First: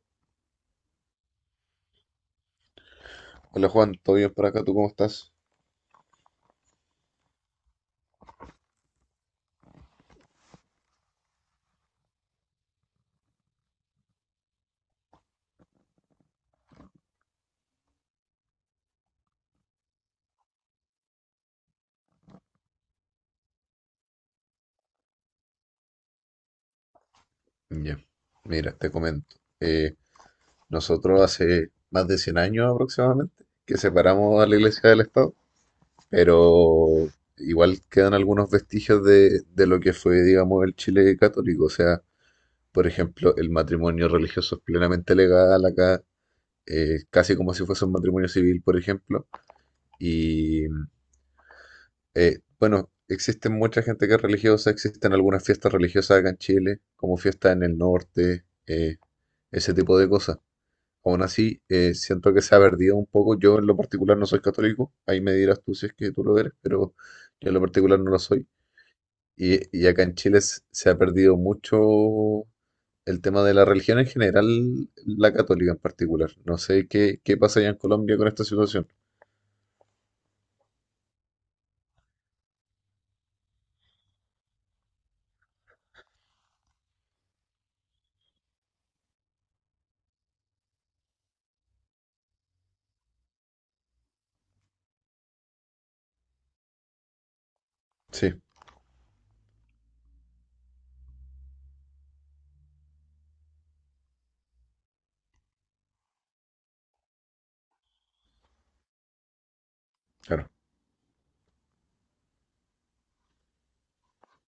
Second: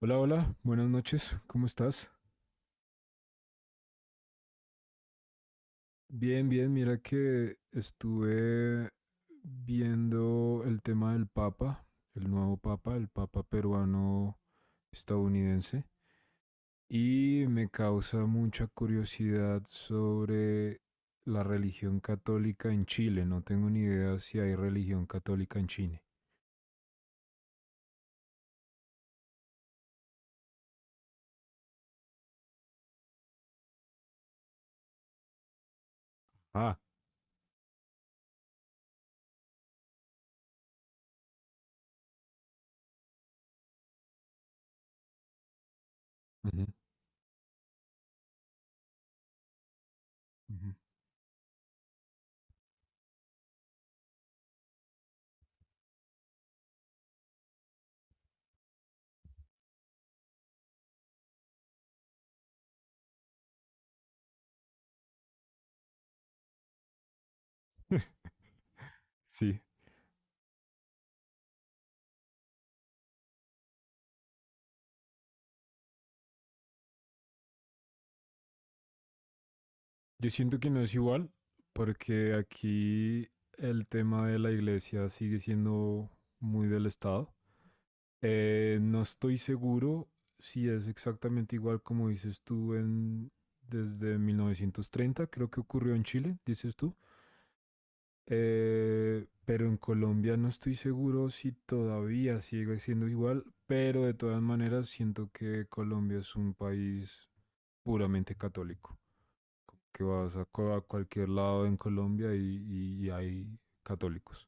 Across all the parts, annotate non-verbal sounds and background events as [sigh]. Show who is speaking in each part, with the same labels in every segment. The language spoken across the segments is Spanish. Speaker 1: Hola, hola, buenas noches, ¿cómo estás?
Speaker 2: Hola Juan, ¿todo bien por acá? ¿Tú cómo estás?
Speaker 1: Bien, bien, mira que estuve viendo el tema del Papa, el nuevo Papa, el Papa peruano estadounidense, y me causa mucha curiosidad sobre la religión católica en Chile. No tengo ni idea si hay religión católica en Chile.
Speaker 2: Ya, mira, te comento. Nosotros hace más de 100 años aproximadamente que separamos a la Iglesia del Estado,
Speaker 1: Ah,
Speaker 2: pero igual quedan algunos vestigios de lo que fue, digamos, el Chile católico. O sea, por ejemplo, el matrimonio religioso es plenamente legal acá,
Speaker 1: ujú,
Speaker 2: casi como si fuese un matrimonio civil, por ejemplo. y
Speaker 1: ujú,
Speaker 2: Bueno, existe mucha gente que es religiosa, existen algunas fiestas religiosas acá en Chile, como fiestas en el norte, ese tipo de cosas. Aún así, siento que se ha perdido un poco. Yo en lo particular no soy católico, ahí me dirás tú si es que tú lo eres, pero yo en lo particular no lo soy.
Speaker 1: sí.
Speaker 2: Y acá en Chile se ha perdido mucho el tema de la religión en general, la católica en particular. No sé qué pasa allá en Colombia con esta situación.
Speaker 1: Yo siento que no es igual, porque aquí el tema de la iglesia sigue siendo muy del Estado. No estoy seguro si es exactamente igual como dices tú desde 1930. Creo que ocurrió en Chile, dices tú.
Speaker 2: Sí,
Speaker 1: Pero en Colombia no estoy seguro si todavía sigue siendo igual, pero de todas maneras siento que Colombia es un país puramente católico que vas a,
Speaker 2: claro.
Speaker 1: cu- a cualquier lado en Colombia y hay católicos.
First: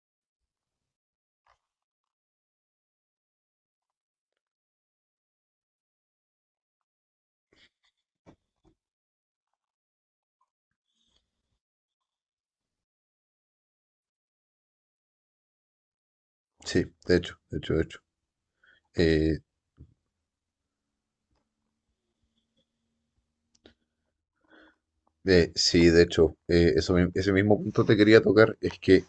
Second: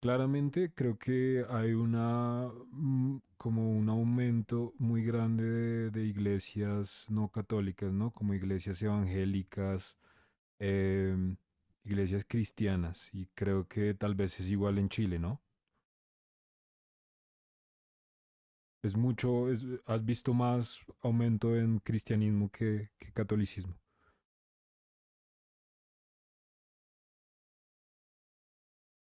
Speaker 1: Claramente creo que hay una como un aumento muy grande de iglesias no católicas, ¿no? Como iglesias evangélicas, em, iglesias cristianas, y creo que tal vez es igual en Chile, ¿no?
Speaker 2: Sí, de hecho.
Speaker 1: Es
Speaker 2: Eh,
Speaker 1: mucho, has visto más aumento en cristianismo que catolicismo.
Speaker 2: Sí, de hecho, eso, ese mismo punto te quería tocar, es que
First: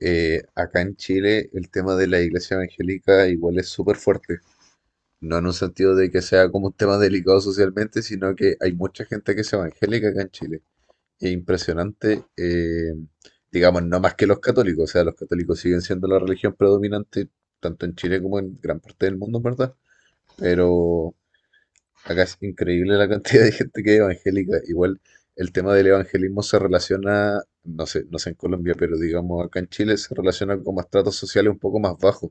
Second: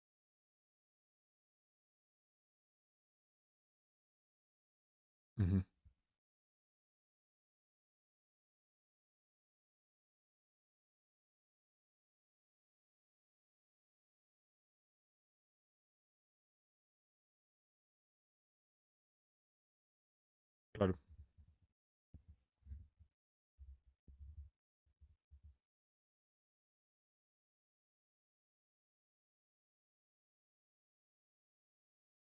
Speaker 2: acá en Chile el tema de la iglesia evangélica igual es súper fuerte, no en un
Speaker 1: Ujú,
Speaker 2: sentido de que sea como un tema delicado socialmente, sino que hay mucha gente que es evangélica acá en Chile. Es impresionante, digamos, no más que los católicos, o sea, los católicos siguen siendo la religión predominante tanto en Chile como en gran parte del mundo, ¿verdad?
Speaker 1: claro.
Speaker 2: Pero acá es increíble la cantidad de gente que es evangélica. Igual el tema del evangelismo se relaciona, no sé, no sé en Colombia, pero digamos acá en Chile se relaciona con estratos sociales un poco más bajos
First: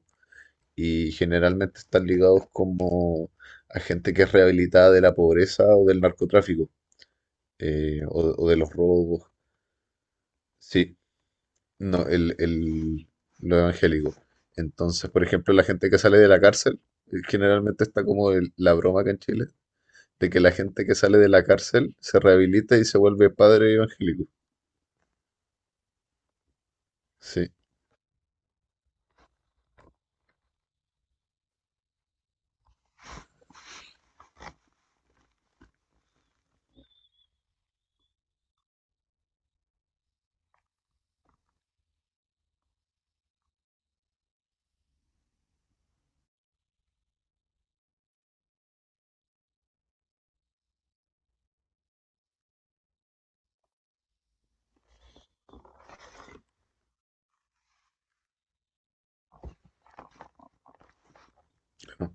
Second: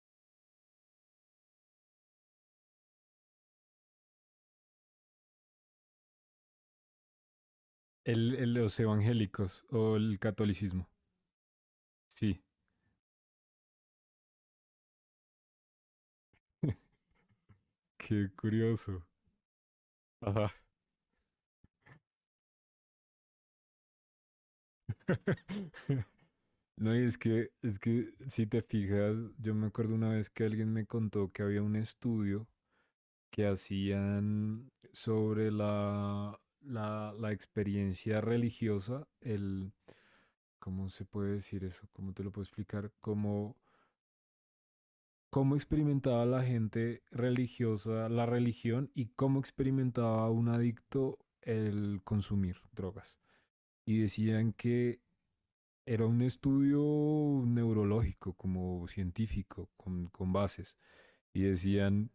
Speaker 2: y generalmente están ligados como a gente que es rehabilitada de la pobreza o del narcotráfico, o,
Speaker 1: El,
Speaker 2: o
Speaker 1: el-
Speaker 2: de los
Speaker 1: los
Speaker 2: robos.
Speaker 1: evangélicos o el catolicismo.
Speaker 2: Sí, no,
Speaker 1: Sí.
Speaker 2: lo evangélico. Entonces, por ejemplo, la gente que sale de la cárcel,
Speaker 1: [laughs]
Speaker 2: generalmente está
Speaker 1: Qué
Speaker 2: como la broma
Speaker 1: curioso.
Speaker 2: acá en Chile de que la
Speaker 1: Ajá.
Speaker 2: gente que sale de la cárcel se rehabilita y se vuelve padre evangélico.
Speaker 1: [laughs] No, y es que,
Speaker 2: Sí,
Speaker 1: es que si te fijas, yo me acuerdo una vez que alguien me contó que había un estudio que hacían sobre la experiencia religiosa, ¿cómo se puede decir eso? ¿Cómo te lo puedo explicar? Cómo experimentaba la gente religiosa la religión y cómo experimentaba un adicto el consumir drogas. Y decían que era un estudio neurológico, como científico, con bases. Y
Speaker 2: no.
Speaker 1: decían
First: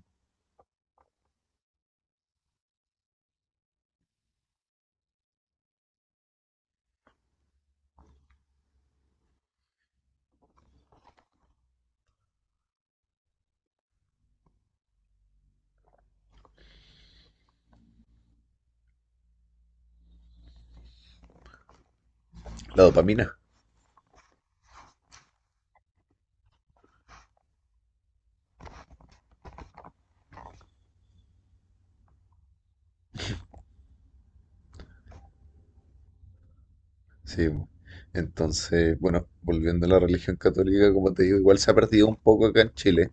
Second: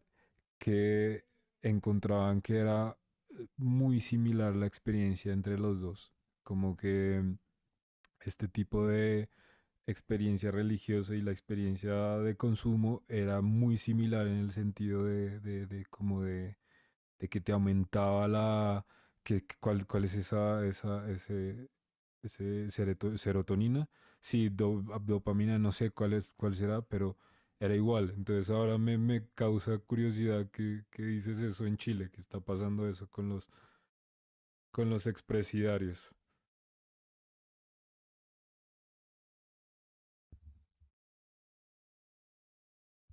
Speaker 1: que encontraban que era muy similar la experiencia entre los dos. Como que este tipo de experiencia religiosa y la experiencia de consumo era muy similar en el sentido de como de que te aumentaba que cuál es ese
Speaker 2: La dopamina.
Speaker 1: serotonina, sí, dopamina, no sé cuál es, cuál será, pero era igual. Entonces ahora me causa curiosidad que dices eso en Chile, que está pasando eso con los expresidiarios.
Speaker 2: Sí, po. Entonces, bueno, volviendo a la religión católica, como te digo, igual se ha perdido un poco acá en Chile.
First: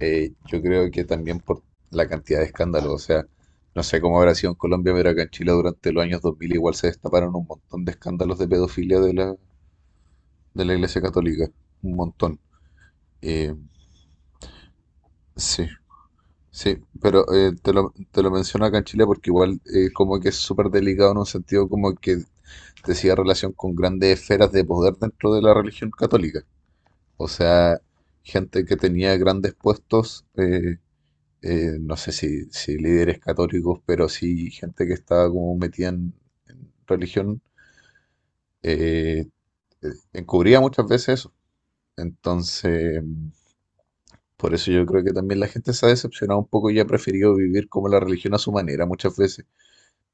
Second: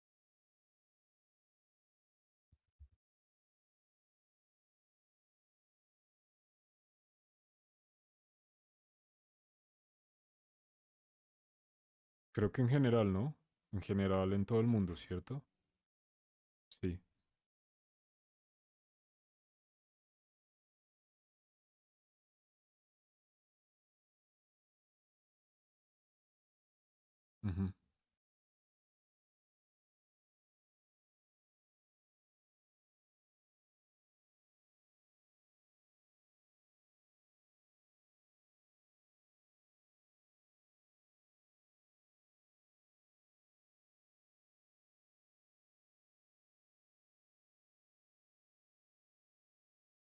Speaker 2: Yo creo que también por la cantidad de escándalos. O sea, no sé cómo habrá sido en Colombia, pero acá en Chile durante los años 2000 igual se destaparon un montón de escándalos de pedofilia de la Iglesia Católica. Un montón.
Speaker 1: Creo que en general, ¿no?
Speaker 2: Eh,
Speaker 1: En general en todo el mundo, ¿cierto?
Speaker 2: sí. Sí,
Speaker 1: Sí.
Speaker 2: pero te lo menciono acá en Chile porque igual como que es súper delicado en un sentido como que decía relación con grandes esferas de poder dentro de la religión católica. O
Speaker 1: Ujú.
Speaker 2: sea, gente que tenía grandes puestos, no sé si líderes católicos, pero sí gente que estaba como metida en religión, eh, eh, encubría muchas veces eso. Entonces, por eso yo creo que también la gente se ha decepcionado un poco y ha preferido vivir como la religión a su manera muchas veces,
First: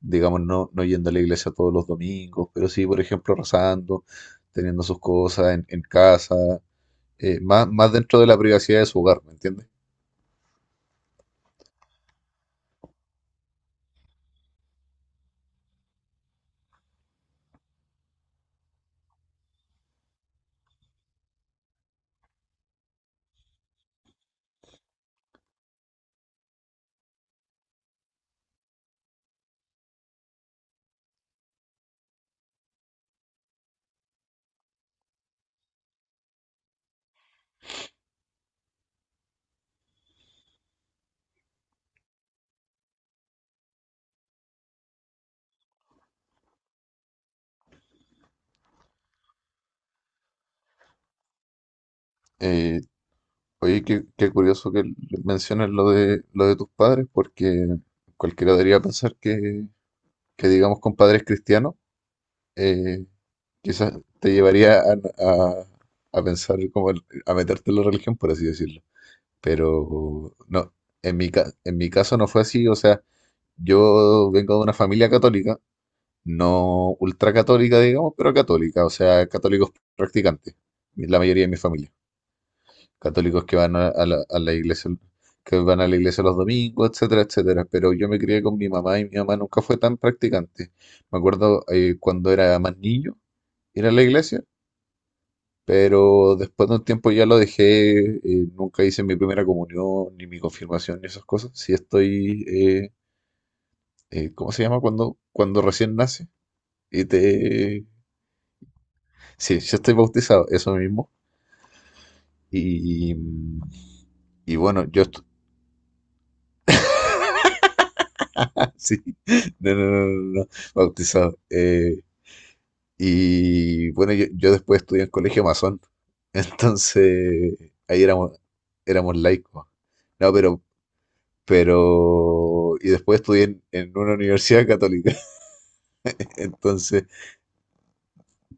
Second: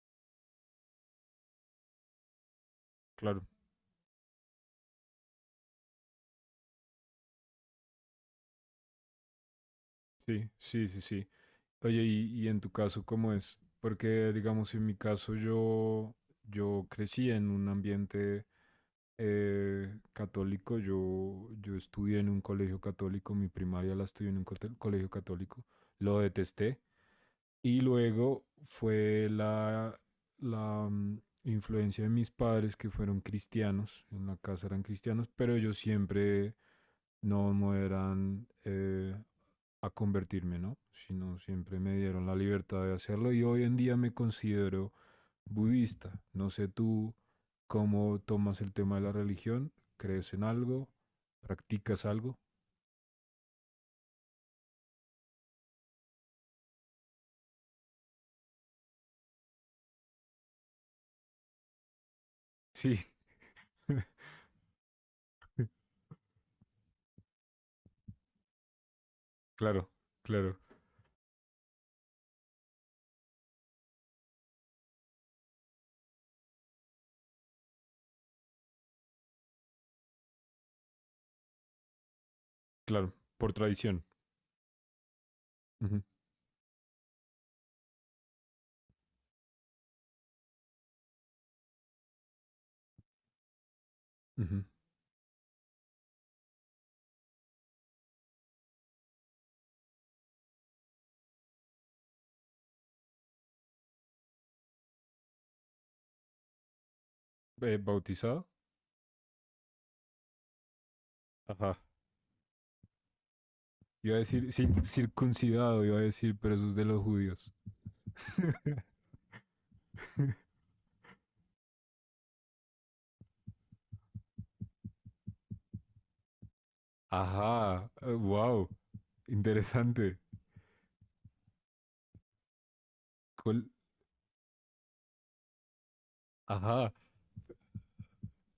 Speaker 2: digamos, no, no yendo a la iglesia todos los domingos, pero sí, por ejemplo,
Speaker 1: Claro.
Speaker 2: rezando, teniendo sus cosas en casa, más dentro de la privacidad de su hogar, ¿me entiendes?
Speaker 1: Sí, sí, sí, sí. Oye, y en tu caso, ¿cómo es? Porque, digamos, en mi caso yo crecí en un ambiente católico, yo estudié en un colegio católico, mi primaria la estudié en un colegio católico, lo detesté. Y luego fue la influencia de mis padres que fueron cristianos, en la casa eran cristianos, pero ellos siempre no, no eran a convertirme, ¿no? Sino siempre me dieron la libertad de hacerlo y hoy en día me considero budista. No sé tú cómo tomas el tema de la religión, crees en algo, practicas algo.
Speaker 2: Eh, oye, qué curioso que menciones lo de tus padres, porque cualquiera debería pensar que, digamos, con padres cristianos,
Speaker 1: Sí.
Speaker 2: eh, quizás
Speaker 1: [laughs]
Speaker 2: te llevaría a pensar como a meterte en la religión, por así decirlo.
Speaker 1: Claro,
Speaker 2: Pero
Speaker 1: claro,
Speaker 2: no, en en mi caso no fue así, o sea, yo vengo de una familia católica, no ultracatólica, digamos, pero católica, o sea, católicos practicantes, la mayoría de mi familia,
Speaker 1: claro,
Speaker 2: católicos
Speaker 1: por
Speaker 2: que van a,
Speaker 1: tradición.
Speaker 2: a la, a la iglesia, que van a la
Speaker 1: Ujú,
Speaker 2: iglesia los domingos, etcétera, etcétera, pero yo me crié con mi mamá y mi mamá nunca fue tan practicante. Me acuerdo cuando era más niño, ir a la iglesia,
Speaker 1: ujú.
Speaker 2: pero después de un tiempo ya lo dejé, nunca hice mi primera comunión, ni mi confirmación, ni esas cosas. Sí estoy, ¿cómo se llama? Cuando, recién nace. Y te...
Speaker 1: ¿Bautizado?
Speaker 2: Sí, yo estoy bautizado, eso mismo.
Speaker 1: Ajá.
Speaker 2: Y,
Speaker 1: Iba a decir
Speaker 2: y bueno, yo estoy...
Speaker 1: circuncidado, iba a decir, pero eso es de los judíos.
Speaker 2: [laughs] Sí, no, no, no, no, no, bautizado. Y bueno, yo después estudié en colegio masón. [laughs] Entonces,
Speaker 1: Ajá,
Speaker 2: ahí éramos,
Speaker 1: wow,
Speaker 2: éramos laicos.
Speaker 1: interesante.
Speaker 2: No, pero y después estudié en,
Speaker 1: Col-
Speaker 2: en una universidad católica. [laughs]
Speaker 1: Ajá.
Speaker 2: Entonces,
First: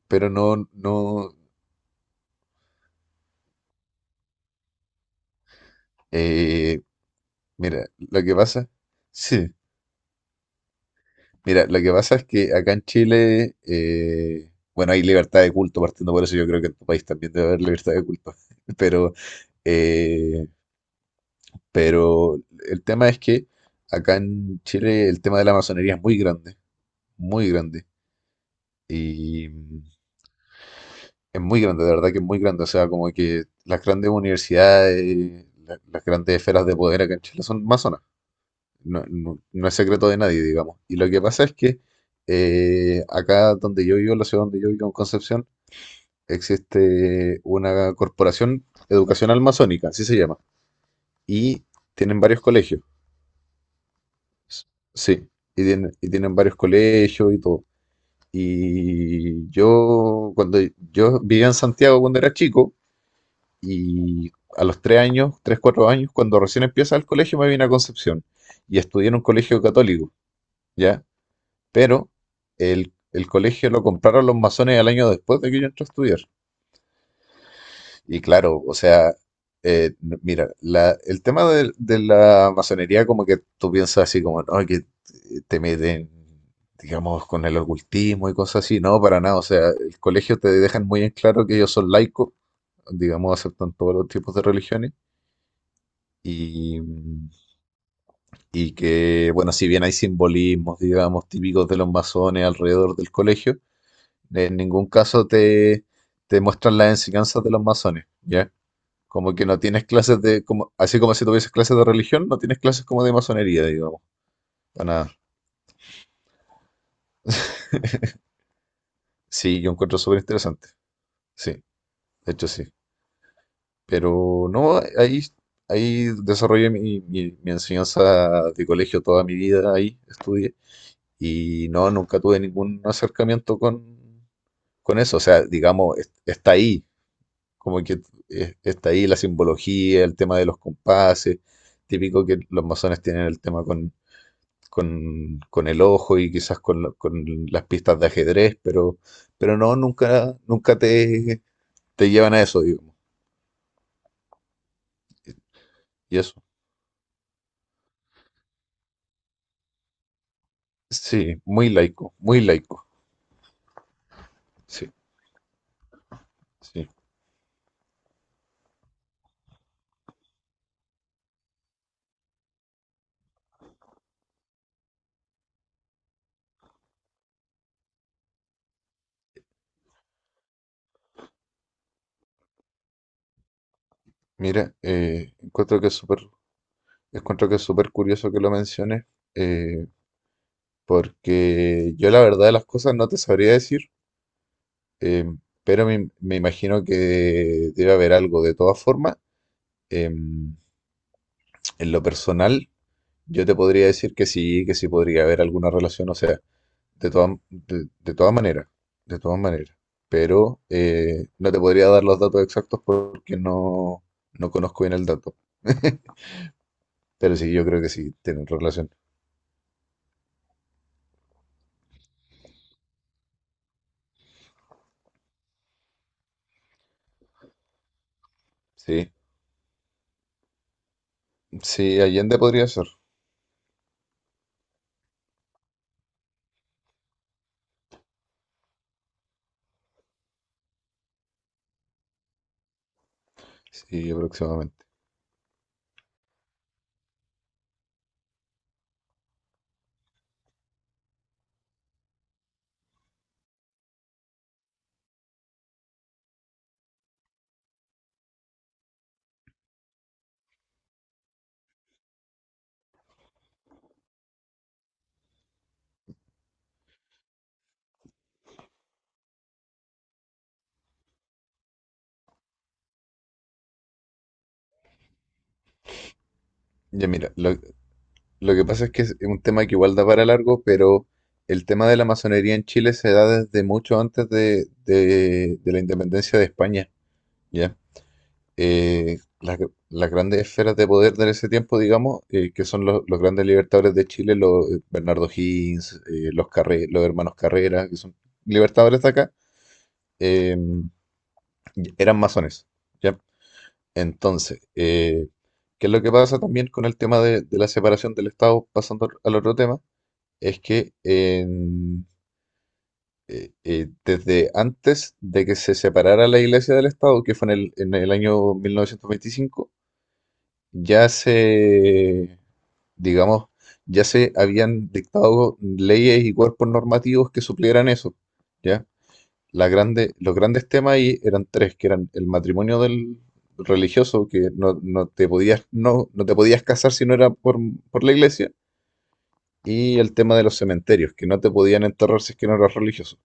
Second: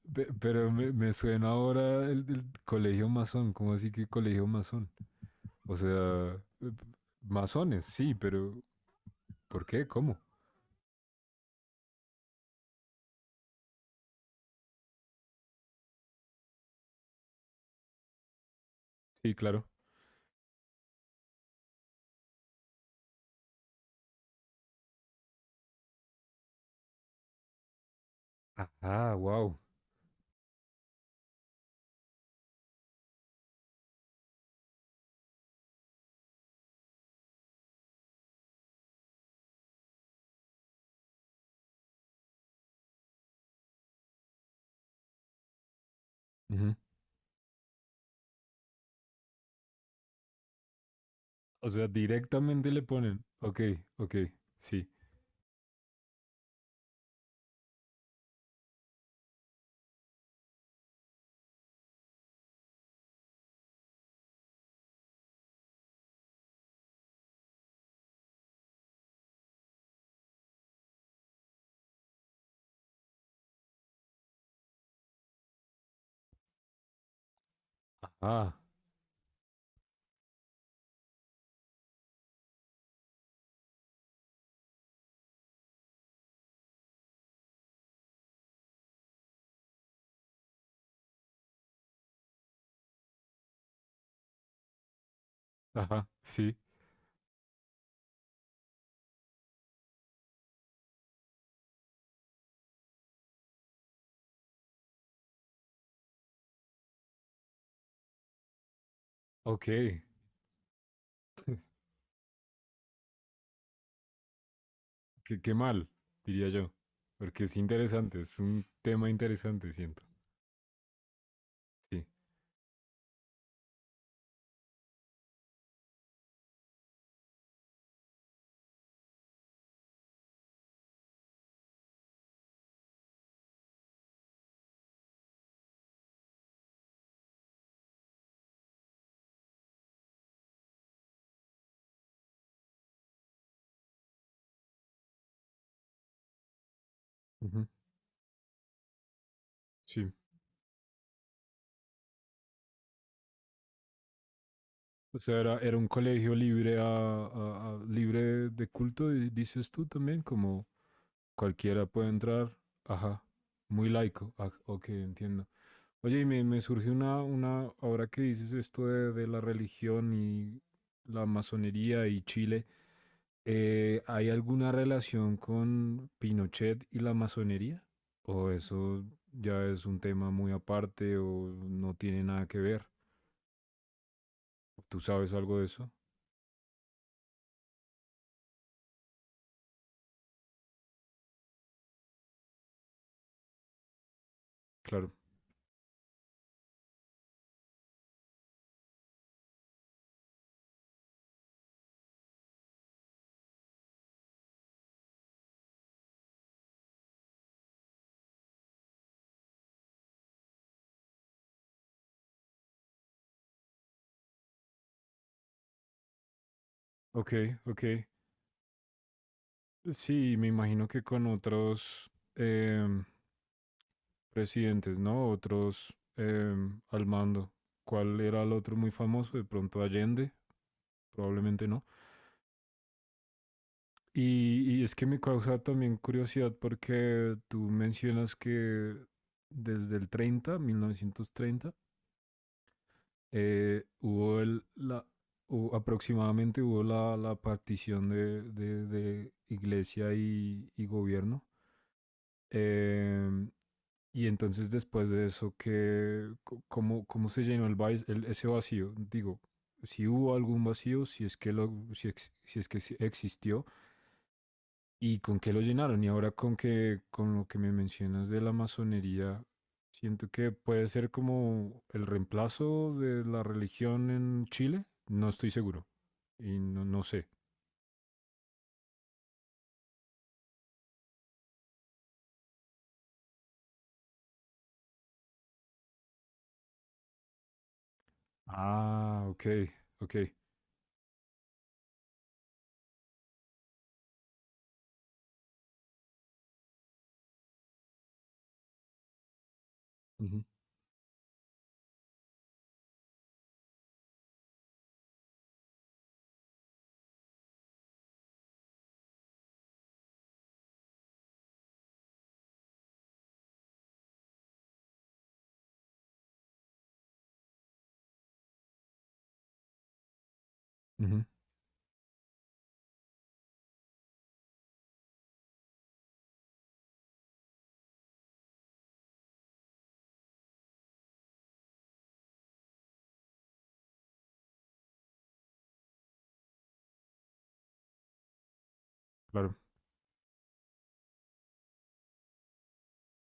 Speaker 2: pero no,
Speaker 1: Pero me
Speaker 2: no,
Speaker 1: suena ahora el colegio masón, ¿cómo así que colegio masón? O sea, eh,
Speaker 2: eh,
Speaker 1: masones,
Speaker 2: mira,
Speaker 1: sí,
Speaker 2: lo que
Speaker 1: pero
Speaker 2: pasa, sí,
Speaker 1: ¿por qué? ¿Cómo?
Speaker 2: mira, lo que pasa es que acá en Chile, bueno, hay libertad de culto, partiendo por eso yo creo que en tu país también debe haber libertad de culto, [laughs] pero,
Speaker 1: Sí, claro.
Speaker 2: eh, pero el tema es que acá en Chile el tema de la masonería es muy grande, muy grande.
Speaker 1: Ah,
Speaker 2: Y
Speaker 1: wow.
Speaker 2: es muy grande, de verdad que es muy grande. O sea, como que las grandes universidades, las grandes esferas de poder acá en Chile son masonas. No es secreto de nadie, digamos. Y lo que pasa es que acá donde yo vivo, la ciudad donde yo vivo, en Concepción, existe una corporación educacional masónica, así se llama. Y
Speaker 1: O sea,
Speaker 2: tienen varios
Speaker 1: directamente le
Speaker 2: colegios.
Speaker 1: ponen, ok, ok,
Speaker 2: S-
Speaker 1: sí.
Speaker 2: Sí, y tienen varios colegios y todo. Y yo, cuando yo vivía en Santiago cuando era chico, y a los 3 años, 3, 4 años, cuando recién empieza el colegio, me vine a Concepción y estudié en un colegio católico, ¿ya? Pero el colegio lo compraron los masones al año después de que yo entré a estudiar. Y
Speaker 1: Ah,
Speaker 2: claro, o sea, mira, el tema de la masonería, como que tú piensas así, como, no, que te meten, digamos, con el ocultismo y cosas así. No, para nada. O sea, el colegio te dejan muy en claro que ellos son laicos, digamos, aceptan todos los tipos de religiones.
Speaker 1: ajá, sí,
Speaker 2: Y, y que, bueno, si bien hay simbolismos, digamos, típicos de los masones alrededor del colegio, en ningún caso te muestran las enseñanzas de los masones, ¿ya? Como que no
Speaker 1: ok.
Speaker 2: tienes clases de, como, así como si tuvieses clases de religión, no tienes clases como de masonería, digamos. Para nada.
Speaker 1: Qué mal, diría yo. Porque es interesante, es un tema
Speaker 2: Sí, yo
Speaker 1: interesante,
Speaker 2: encuentro
Speaker 1: siento.
Speaker 2: súper interesante. Sí,
Speaker 1: Sí.
Speaker 2: de hecho sí. Pero no, ahí desarrollé mi enseñanza de colegio toda mi vida, ahí estudié. Y no, nunca tuve ningún acercamiento con eso. O sea, digamos, está ahí, como que está ahí la simbología, el tema de los compases. Típico que los masones tienen el tema con, con el ojo y quizás con las
Speaker 1: Ujú.
Speaker 2: pistas de ajedrez, pero no,
Speaker 1: Sí.
Speaker 2: nunca te llevan a eso, digamos.
Speaker 1: O sea, era un
Speaker 2: Y
Speaker 1: colegio
Speaker 2: eso,
Speaker 1: libre libre de culto, y dices tú también, como
Speaker 2: sí, muy
Speaker 1: cualquiera puede
Speaker 2: laico, muy
Speaker 1: entrar.
Speaker 2: laico.
Speaker 1: Ajá, muy laico. Ah, ok,
Speaker 2: Sí,
Speaker 1: entiendo. Oye, y me
Speaker 2: sí.
Speaker 1: surge ahora que dices esto de la religión y la masonería y Chile, ¿hay alguna relación con Pinochet y la masonería? ¿O eso ya es un tema muy aparte o no tiene nada que ver?
Speaker 2: Mira,
Speaker 1: ¿Tú sabes algo de eso?
Speaker 2: encuentro que es súper curioso que lo menciones. Eh, Porque yo la verdad de las cosas no te sabría decir,
Speaker 1: Claro.
Speaker 2: em, pero me imagino que debe haber algo. De todas formas, em, en lo personal, yo te podría decir que sí podría haber alguna relación, o sea, de todas de, de todas maneras, de todas maneras. Pero no te podría dar los datos exactos porque no conozco bien el dato. [laughs]
Speaker 1: Ok,
Speaker 2: Pero sí, yo creo que
Speaker 1: ok.
Speaker 2: sí, tienen relación.
Speaker 1: Sí, me imagino que con otros em, presidentes, ¿no? Otros al mando. ¿Cuál era el otro muy
Speaker 2: Sí,
Speaker 1: famoso? De pronto Allende, probablemente no.
Speaker 2: sí, Allende podría ser.
Speaker 1: Y es que me causa también curiosidad porque tú mencionas que desde el 30, 1930,
Speaker 2: Sí,
Speaker 1: hubo
Speaker 2: aproximadamente.
Speaker 1: aproximadamente hubo la partición de iglesia y gobierno. Em, y entonces después de eso, ¿cómo se llenó ese vacío? Digo, si hubo algún vacío, si es que sí existió, y con qué lo llenaron. Y ahora con lo que me mencionas de la masonería, siento que puede ser como el reemplazo de la religión en Chile. No estoy seguro. Y no, no
Speaker 2: Ya,
Speaker 1: sé.
Speaker 2: mira, lo que pasa es que es un tema que igual da para largo, pero el tema de la masonería en Chile se da desde mucho antes de la independencia de España, ¿ya? Eh,
Speaker 1: Ah, ok,
Speaker 2: las, las
Speaker 1: ok.
Speaker 2: grandes esferas de poder de ese tiempo, digamos, que son los grandes libertadores de Chile, los Bernardo Higgins, los hermanos Carrera, que son libertadores de acá,
Speaker 1: Ujú,
Speaker 2: eh, eran masones, ¿ya? Entonces, ¿qué es lo que pasa también con el tema de la separación del Estado, pasando al otro tema? Es que desde antes de que se separara la Iglesia del Estado, que fue en el, año 1925, ya
Speaker 1: ujú,
Speaker 2: se, digamos, ya se habían dictado leyes y cuerpos normativos que suplieran eso, ¿ya? La grande, los grandes temas ahí eran tres, que eran el matrimonio del religioso, que no te podías casar si no era por la Iglesia,
Speaker 1: claro.
Speaker 2: y el tema de los cementerios, que no te podían enterrar si es que no eras religioso,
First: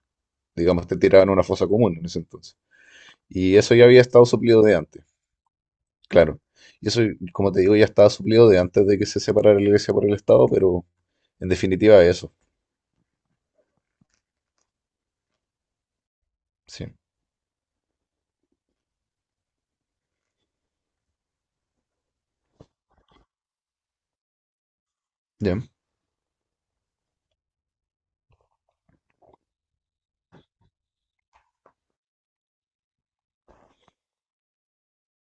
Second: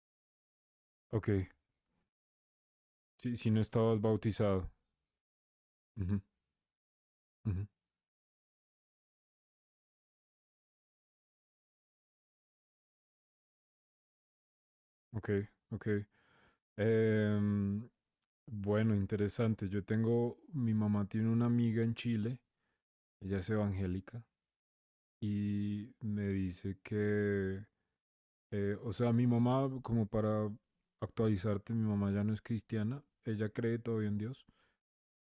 Speaker 2: digamos, te tiraban
Speaker 1: Ok.
Speaker 2: a una fosa común en ese entonces.
Speaker 1: Si, si
Speaker 2: Y
Speaker 1: no
Speaker 2: eso ya había
Speaker 1: estabas
Speaker 2: estado suplido
Speaker 1: bautizado.
Speaker 2: de antes,
Speaker 1: Ujú,
Speaker 2: claro. Y eso, como te
Speaker 1: ujú.
Speaker 2: digo, ya estaba suplido de antes de que se separara la iglesia por el Estado, pero en definitiva eso,
Speaker 1: Ok, ok.
Speaker 2: sí.
Speaker 1: Em, bueno, interesante. Yo tengo, mi mamá tiene una amiga en Chile, ella es evangélica,
Speaker 2: Ya,
Speaker 1: y me dice que, o sea, mi mamá, como para actualizarte, mi mamá ya no es cristiana, ella cree todavía en Dios,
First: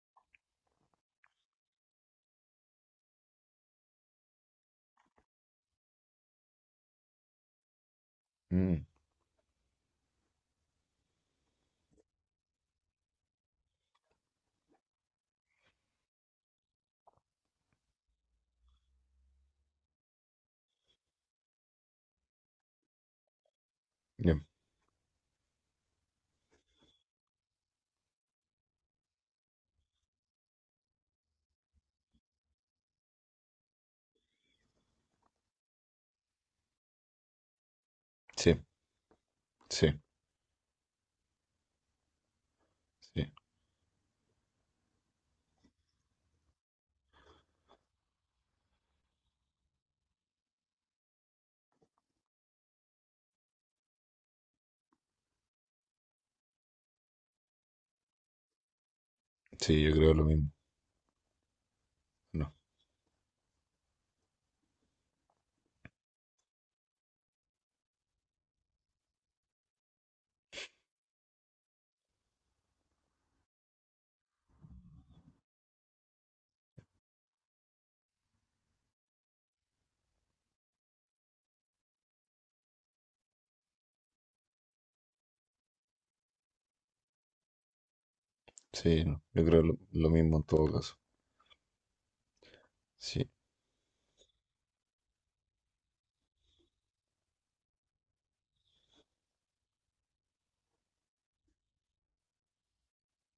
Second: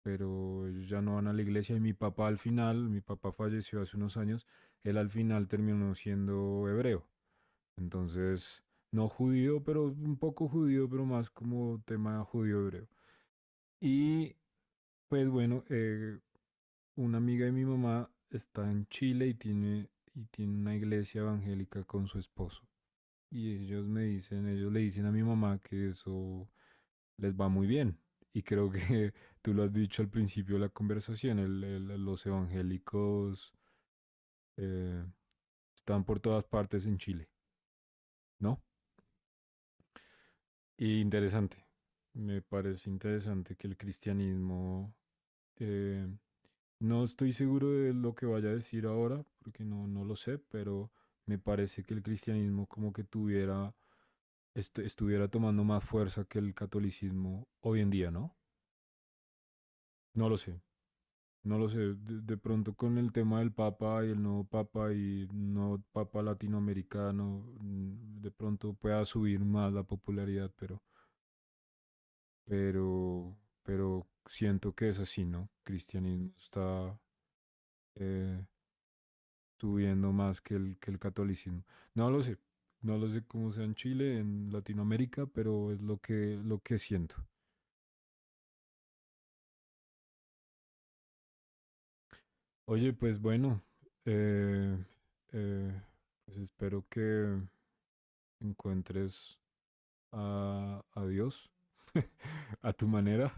Speaker 1: pero ellos ya no van a la iglesia y mi papá al final, mi papá falleció hace unos años, él al final terminó siendo hebreo. Entonces,
Speaker 2: mm,
Speaker 1: no judío, pero un poco judío, pero más como tema judío hebreo. Y pues bueno, una amiga de mi mamá está en Chile y tiene, una iglesia evangélica con su esposo. Y ellos me
Speaker 2: ya,
Speaker 1: dicen, ellos le dicen a mi mamá que eso les va muy bien. Y creo que [laughs] tú lo has dicho al principio de la conversación, los evangélicos eh, están por todas partes en Chile,
Speaker 2: sí,
Speaker 1: ¿no?
Speaker 2: sí,
Speaker 1: Y interesante. Me parece
Speaker 2: sí,
Speaker 1: interesante que el cristianismo… eh, no estoy seguro de lo que vaya a decir ahora, porque no, no lo sé, pero me parece que el cristianismo como que tuviera… estuviera tomando más fuerza que el catolicismo hoy en día, ¿no?
Speaker 2: sí, yo creo lo
Speaker 1: No lo
Speaker 2: mismo.
Speaker 1: sé. No lo sé, de, de
Speaker 2: No,
Speaker 1: pronto con el tema del Papa y el nuevo Papa y no Papa latinoamericano, de pronto pueda subir más la popularidad, pero pero, pero, siento que es así, ¿no? Cristianismo está eh, subiendo más que el catolicismo. No lo sé, no lo sé cómo sea en Chile, en Latinoamérica, pero es lo que siento.
Speaker 2: sí, no, yo creo lo mismo en todo caso.
Speaker 1: Oye, pues
Speaker 2: Sí,
Speaker 1: bueno, eh, eh, pues espero que encuentres a Dios [laughs] a tu manera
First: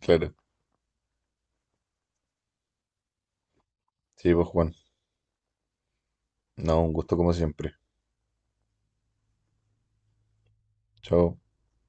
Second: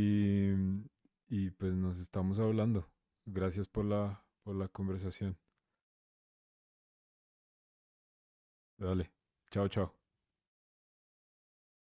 Speaker 2: claro.
Speaker 1: y pues nos estamos hablando. Gracias por la,
Speaker 2: Sí, pues
Speaker 1: por la
Speaker 2: Juan,
Speaker 1: conversación.
Speaker 2: no, un gusto como siempre.
Speaker 1: Dale. Chao, chao.
Speaker 2: Chao.